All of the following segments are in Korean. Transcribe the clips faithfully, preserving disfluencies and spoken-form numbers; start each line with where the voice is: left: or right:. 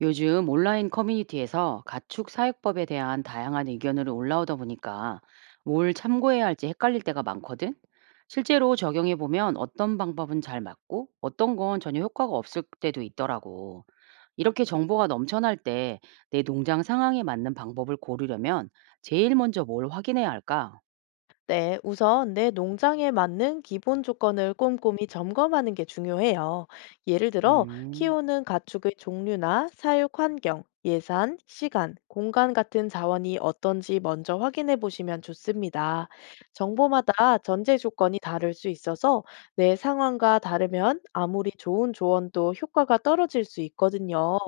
right: 요즘 온라인 커뮤니티에서 가축 사육법에 대한 다양한 의견으로 올라오다 보니까 뭘 참고해야 할지 헷갈릴 때가 많거든? 실제로 적용해 보면 어떤 방법은 잘 맞고 어떤 건 전혀 효과가 없을 때도 있더라고. 이렇게 정보가 넘쳐날 때 내 농장 상황에 맞는 방법을 고르려면 제일 먼저 뭘 확인해야 할까?
left: 네, 우선 내 농장에 맞는 기본 조건을 꼼꼼히 점검하는 게 중요해요. 예를 들어,
right: 음,
left: 키우는 가축의 종류나 사육 환경, 예산, 시간, 공간 같은 자원이 어떤지 먼저 확인해 보시면 좋습니다. 정보마다 전제 조건이 다를 수 있어서 내 상황과 다르면 아무리 좋은 조언도 효과가 떨어질 수 있거든요.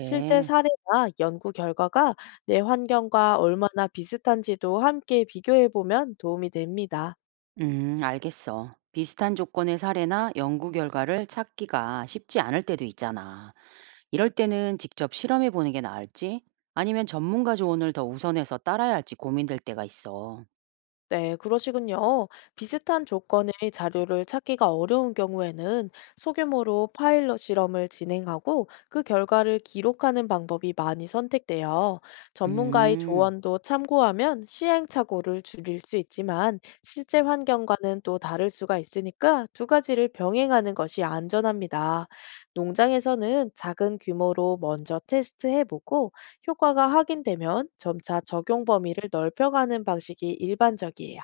left: 실제 사례나 연구 결과가 내 환경과 얼마나 비슷한지도 함께 비교해 보면 도움이 됩니다.
right: 음, 알겠어. 비슷한 조건의 사례나 연구 결과를 찾기가 쉽지 않을 때도 있잖아. 이럴 때는 직접 실험해 보는 게 나을지 아니면 전문가 조언을 더 우선해서 따라야 할지 고민될 때가 있어.
left: 네, 그러시군요. 비슷한 조건의 자료를 찾기가 어려운 경우에는 소규모로 파일럿 실험을 진행하고 그 결과를 기록하는 방법이 많이 선택돼요. 전문가의
right: 음,
left: 조언도 참고하면 시행착오를 줄일 수 있지만 실제 환경과는 또 다를 수가 있으니까 두 가지를 병행하는 것이 안전합니다. 농장에서는 작은 규모로 먼저 테스트해보고 효과가 확인되면 점차 적용 범위를 넓혀가는 방식이 일반적이에요.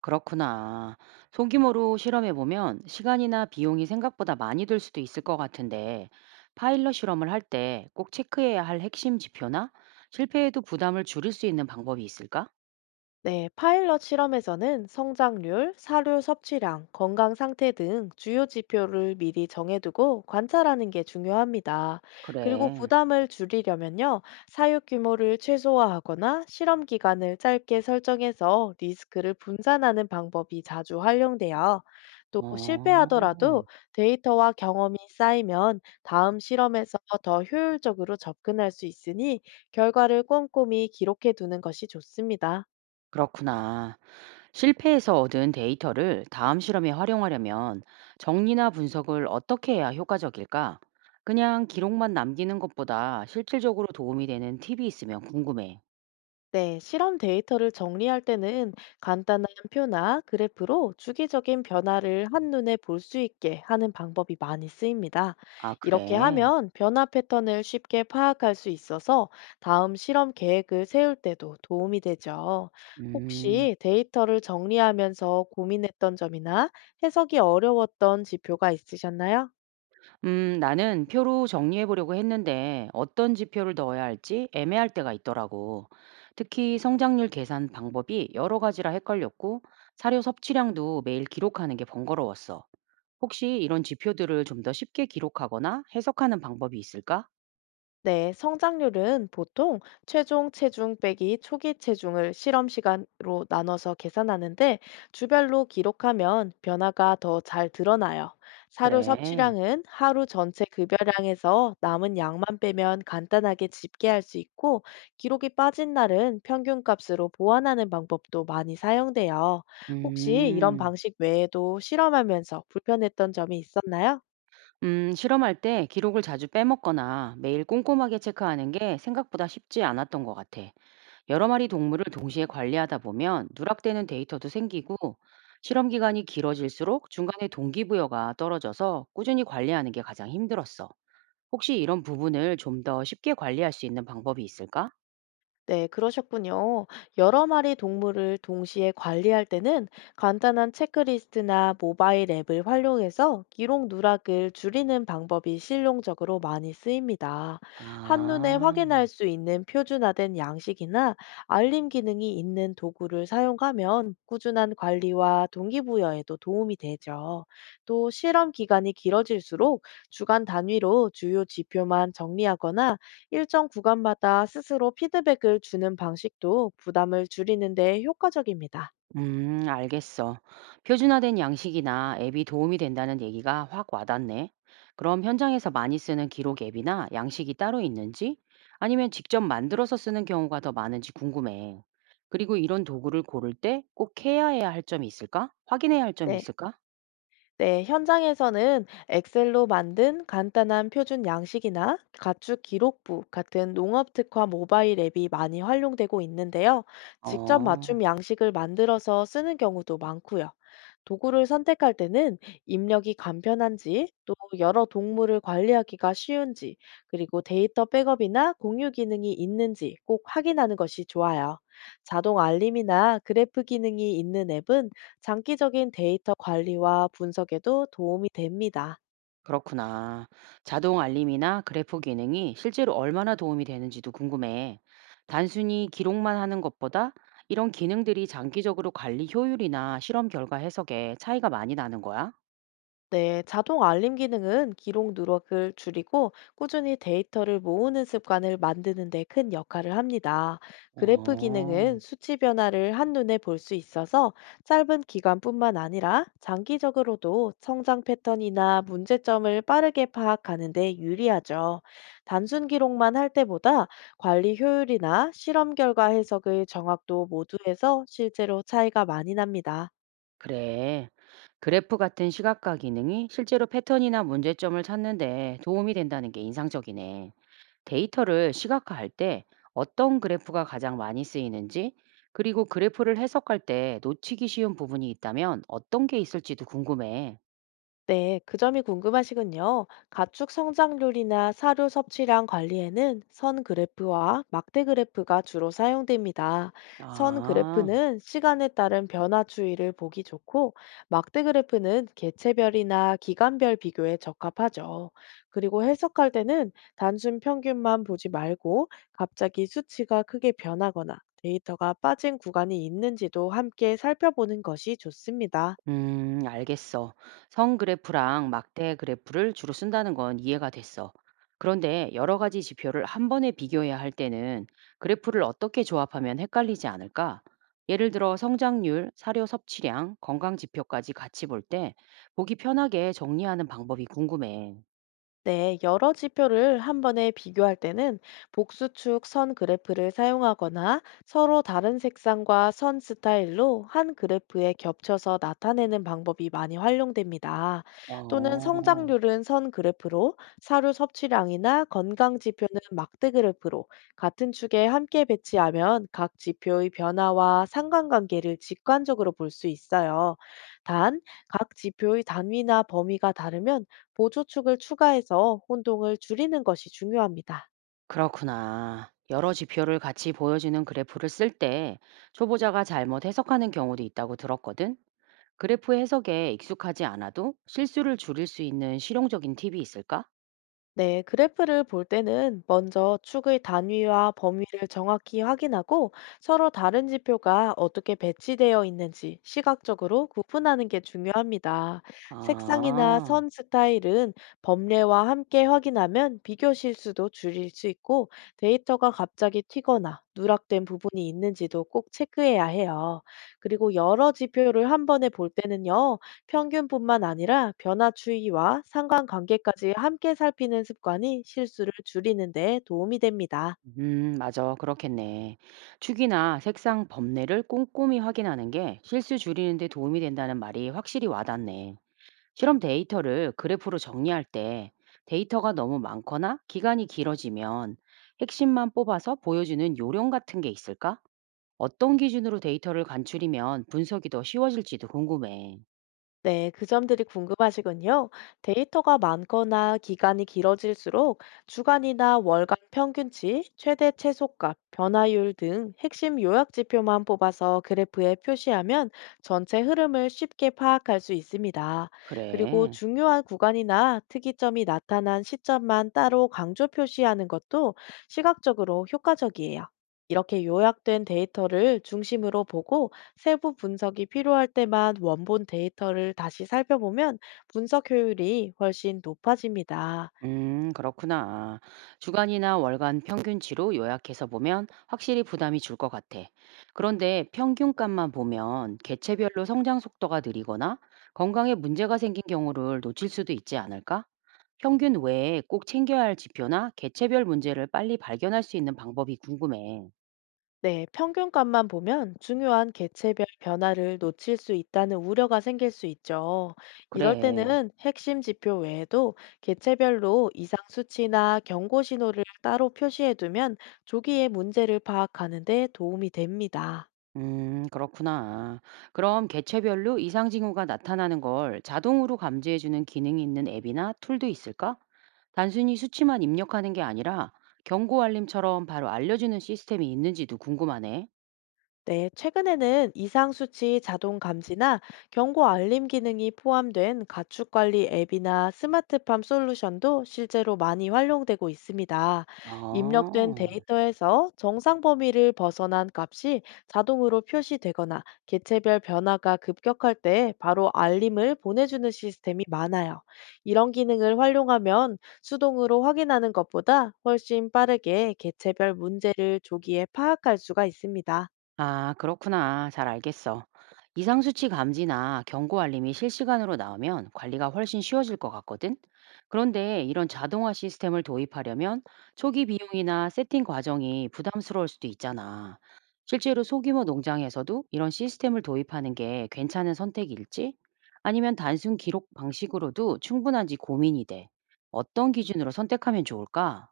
right: 그렇구나. 소규모로 실험해 보면 시간이나 비용이 생각보다 많이 들 수도 있을 것 같은데 파일럿 실험을 할 때 꼭 체크해야 할 핵심 지표나 실패에도 부담을 줄일 수 있는 방법이 있을까?
left: 네, 파일럿 실험에서는 성장률, 사료 섭취량, 건강 상태 등 주요 지표를 미리 정해두고 관찰하는 게 중요합니다. 그리고
right: 그래.
left: 부담을 줄이려면요, 사육 규모를 최소화하거나 실험 기간을 짧게 설정해서 리스크를 분산하는 방법이 자주 활용돼요. 또
right: 어,
left: 실패하더라도 데이터와 경험이 쌓이면 다음 실험에서 더 효율적으로 접근할 수 있으니 결과를 꼼꼼히 기록해 두는 것이 좋습니다.
right: 그렇구나. 실패에서 얻은 데이터를 다음 실험에 활용하려면 정리나 분석을 어떻게 해야 효과적일까? 그냥 기록만 남기는 것보다 실질적으로 도움이 되는 팁이 있으면 궁금해.
left: 네, 실험 데이터를 정리할 때는 간단한 표나 그래프로 주기적인 변화를 한눈에 볼 수 있게 하는 방법이 많이 쓰입니다.
right: 아,
left: 이렇게
right: 그래.
left: 하면 변화 패턴을 쉽게 파악할 수 있어서 다음 실험 계획을 세울 때도 도움이 되죠.
right: 음,
left: 혹시 데이터를 정리하면서 고민했던 점이나 해석이 어려웠던 지표가 있으셨나요?
right: 음, 나는 표로 정리해 보려고 했는데 어떤 지표를 넣어야 할지 애매할 때가 있더라고. 특히 성장률 계산 방법이 여러 가지라 헷갈렸고 사료 섭취량도 매일 기록하는 게 번거로웠어. 혹시 이런 지표들을 좀 더 쉽게 기록하거나 해석하는 방법이 있을까?
left: 네, 성장률은 보통 최종 체중 빼기 초기 체중을 실험 시간으로 나눠서 계산하는데 주별로 기록하면 변화가 더 잘 드러나요. 사료
right: 그래.
left: 섭취량은 하루 전체 급여량에서 남은 양만 빼면 간단하게 집계할 수 있고 기록이 빠진 날은 평균값으로 보완하는 방법도 많이 사용돼요. 혹시 이런
right: 음.
left: 방식 외에도 실험하면서 불편했던 점이 있었나요?
right: 음, 실험할 때 기록을 자주 빼먹거나 매일 꼼꼼하게 체크하는 게 생각보다 쉽지 않았던 것 같아. 여러 마리 동물을 동시에 관리하다 보면 누락되는 데이터도 생기고 실험 기간이 길어질수록 중간에 동기부여가 떨어져서 꾸준히 관리하는 게 가장 힘들었어. 혹시 이런 부분을 좀 더 쉽게 관리할 수 있는 방법이 있을까?
left: 네, 그러셨군요. 여러 마리 동물을 동시에 관리할 때는 간단한 체크리스트나 모바일 앱을 활용해서 기록 누락을 줄이는 방법이 실용적으로 많이 쓰입니다. 한눈에
right: 아.
left: 확인할 수 있는 표준화된 양식이나 알림 기능이 있는 도구를 사용하면 꾸준한 관리와 동기부여에도 도움이 되죠. 또 실험 기간이 길어질수록 주간 단위로 주요 지표만 정리하거나 일정 구간마다 스스로 피드백을 주는 방식도 부담을 줄이는 데 효과적입니다.
right: 음, 알겠어. 표준화된 양식이나 앱이 도움이 된다는 얘기가 확 와닿네. 그럼 현장에서 많이 쓰는 기록 앱이나 양식이 따로 있는지, 아니면 직접 만들어서 쓰는 경우가 더 많은지 궁금해. 그리고 이런 도구를 고를 때 꼭 해야 해야 할 점이 있을까? 확인해야 할 점이
left: 네.
right: 있을까?
left: 네, 현장에서는 엑셀로 만든 간단한 표준 양식이나 가축 기록부 같은 농업 특화 모바일 앱이 많이 활용되고 있는데요. 직접
right: 어.
left: 맞춤 양식을 만들어서 쓰는 경우도 많고요. 도구를 선택할 때는 입력이 간편한지, 또 여러 동물을 관리하기가 쉬운지, 그리고 데이터 백업이나 공유 기능이 있는지 꼭 확인하는 것이 좋아요. 자동 알림이나 그래프 기능이 있는 앱은 장기적인 데이터 관리와 분석에도 도움이 됩니다.
right: 그렇구나. 자동 알림이나 그래프 기능이 실제로 얼마나 도움이 되는지도 궁금해. 단순히 기록만 하는 것보다 이런 기능들이 장기적으로 관리 효율이나 실험 결과 해석에 차이가 많이 나는 거야?
left: 네, 자동 알림 기능은 기록 누락을 줄이고 꾸준히 데이터를 모으는 습관을 만드는 데 큰 역할을 합니다. 그래프
right: 어,
left: 기능은 수치 변화를 한눈에 볼 수 있어서 짧은 기간뿐만 아니라 장기적으로도 성장 패턴이나 문제점을 빠르게 파악하는 데 유리하죠. 단순 기록만 할 때보다 관리 효율이나 실험 결과 해석의 정확도 모두에서 실제로 차이가 많이 납니다.
right: 그래. 그래프 같은 시각화 기능이 실제로 패턴이나 문제점을 찾는 데 도움이 된다는 게 인상적이네. 데이터를 시각화할 때 어떤 그래프가 가장 많이 쓰이는지, 그리고 그래프를 해석할 때 놓치기 쉬운 부분이 있다면 어떤 게 있을지도 궁금해.
left: 네, 그 점이 궁금하시군요. 가축 성장률이나 사료 섭취량 관리에는 선 그래프와 막대 그래프가 주로 사용됩니다. 선
right: 아,
left: 그래프는 시간에 따른 변화 추이를 보기 좋고, 막대 그래프는 개체별이나 기간별 비교에 적합하죠. 그리고 해석할 때는 단순 평균만 보지 말고, 갑자기 수치가 크게 변하거나 데이터가 빠진 구간이 있는지도 함께 살펴보는 것이 좋습니다.
right: 음, 알겠어. 선 그래프랑 막대 그래프를 주로 쓴다는 건 이해가 됐어. 그런데 여러 가지 지표를 한 번에 비교해야 할 때는 그래프를 어떻게 조합하면 헷갈리지 않을까? 예를 들어 성장률, 사료 섭취량, 건강 지표까지 같이 볼 때 보기 편하게 정리하는 방법이 궁금해.
left: 네, 여러 지표를 한 번에 비교할 때는 복수축 선 그래프를 사용하거나 서로 다른 색상과 선 스타일로 한 그래프에 겹쳐서 나타내는 방법이 많이 활용됩니다. 또는
right: 어.
left: 성장률은 선 그래프로, 사료 섭취량이나 건강 지표는 막대 그래프로 같은 축에 함께 배치하면 각 지표의 변화와 상관관계를 직관적으로 볼 수 있어요. 단, 각 지표의 단위나 범위가 다르면 보조축을 추가해서 혼동을 줄이는 것이 중요합니다.
right: 그렇구나. 여러 지표를 같이 보여주는 그래프를 쓸 때 초보자가 잘못 해석하는 경우도 있다고 들었거든. 그래프 해석에 익숙하지 않아도 실수를 줄일 수 있는 실용적인 팁이 있을까?
left: 네, 그래프를 볼 때는 먼저 축의 단위와 범위를 정확히 확인하고 서로 다른 지표가 어떻게 배치되어 있는지 시각적으로 구분하는 게 중요합니다. 색상이나
right: 아,
left: 선 스타일은 범례와 함께 확인하면 비교 실수도 줄일 수 있고 데이터가 갑자기 튀거나 누락된 부분이 있는지도 꼭 체크해야 해요. 그리고 여러 지표를 한 번에 볼 때는요. 평균뿐만 아니라 변화추이와 상관관계까지 함께 살피는 습관이 실수를 줄이는 데 도움이 됩니다.
right: 음, 맞아. 그렇겠네. 축이나 색상 범례를 꼼꼼히 확인하는 게 실수 줄이는 데 도움이 된다는 말이 확실히 와닿네. 실험 데이터를 그래프로 정리할 때 데이터가 너무 많거나 기간이 길어지면 핵심만 뽑아서 보여주는 요령 같은 게 있을까? 어떤 기준으로 데이터를 간추리면 분석이 더 쉬워질지도 궁금해.
left: 네, 그 점들이 궁금하시군요. 데이터가 많거나 기간이 길어질수록 주간이나 월간 평균치, 최대 최소값, 변화율 등 핵심 요약 지표만 뽑아서 그래프에 표시하면 전체 흐름을 쉽게 파악할 수 있습니다. 그리고
right: 그래.
left: 중요한 구간이나 특이점이 나타난 시점만 따로 강조 표시하는 것도 시각적으로 효과적이에요. 이렇게 요약된 데이터를 중심으로 보고 세부 분석이 필요할 때만 원본 데이터를 다시 살펴보면 분석 효율이 훨씬 높아집니다.
right: 음, 그렇구나. 주간이나 월간 평균치로 요약해서 보면 확실히 부담이 줄 것 같아. 그런데 평균값만 보면 개체별로 성장 속도가 느리거나 건강에 문제가 생긴 경우를 놓칠 수도 있지 않을까? 평균 외에 꼭 챙겨야 할 지표나 개체별 문제를 빨리 발견할 수 있는 방법이 궁금해.
left: 네, 평균값만 보면 중요한 개체별 변화를 놓칠 수 있다는 우려가 생길 수 있죠. 이럴
right: 그래.
left: 때는 핵심 지표 외에도 개체별로 이상 수치나 경고 신호를 따로 표시해 두면 조기에 문제를 파악하는 데 도움이 됩니다.
right: 음, 그렇구나. 그럼 개체별로 이상 징후가 나타나는 걸 자동으로 감지해 주는 기능이 있는 앱이나 툴도 있을까? 단순히 수치만 입력하는 게 아니라 경고 알림처럼 바로 알려주는 시스템이 있는지도 궁금하네.
left: 네, 최근에는 이상 수치 자동 감지나 경고 알림 기능이 포함된 가축 관리 앱이나 스마트팜 솔루션도 실제로 많이 활용되고 있습니다. 입력된
right: 어.
left: 데이터에서 정상 범위를 벗어난 값이 자동으로 표시되거나 개체별 변화가 급격할 때 바로 알림을 보내주는 시스템이 많아요. 이런 기능을 활용하면 수동으로 확인하는 것보다 훨씬 빠르게 개체별 문제를 조기에 파악할 수가 있습니다.
right: 아, 그렇구나. 잘 알겠어. 이상 수치 감지나 경고 알림이 실시간으로 나오면 관리가 훨씬 쉬워질 것 같거든. 그런데 이런 자동화 시스템을 도입하려면 초기 비용이나 세팅 과정이 부담스러울 수도 있잖아. 실제로 소규모 농장에서도 이런 시스템을 도입하는 게 괜찮은 선택일지? 아니면 단순 기록 방식으로도 충분한지 고민이 돼. 어떤 기준으로 선택하면 좋을까?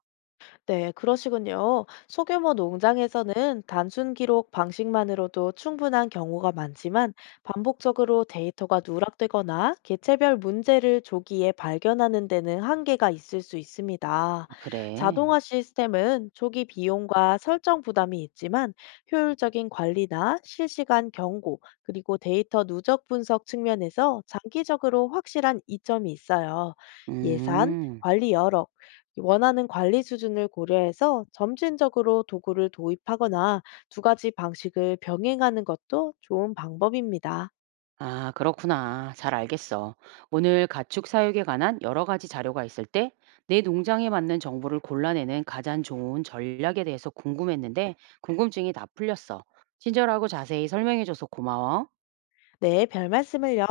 left: 네, 그러시군요. 소규모 농장에서는 단순 기록 방식만으로도 충분한 경우가 많지만 반복적으로 데이터가 누락되거나 개체별 문제를 조기에 발견하는 데는 한계가 있을 수 있습니다.
right: 아, 그래.
left: 자동화 시스템은 조기 비용과 설정 부담이 있지만 효율적인 관리나 실시간 경고, 그리고 데이터 누적 분석 측면에서 장기적으로 확실한 이점이 있어요. 예산,
right: 음.
left: 관리 여력, 원하는 관리 수준을 고려해서 점진적으로 도구를 도입하거나 두 가지 방식을 병행하는 것도 좋은 방법입니다.
right: 아, 그렇구나. 잘 알겠어. 오늘 가축 사육에 관한 여러 가지 자료가 있을 때 내 농장에 맞는 정보를 골라내는 가장 좋은 전략에 대해서 궁금했는데 궁금증이 다 풀렸어. 친절하고 자세히 설명해줘서 고마워.
left: 네, 별 말씀을요.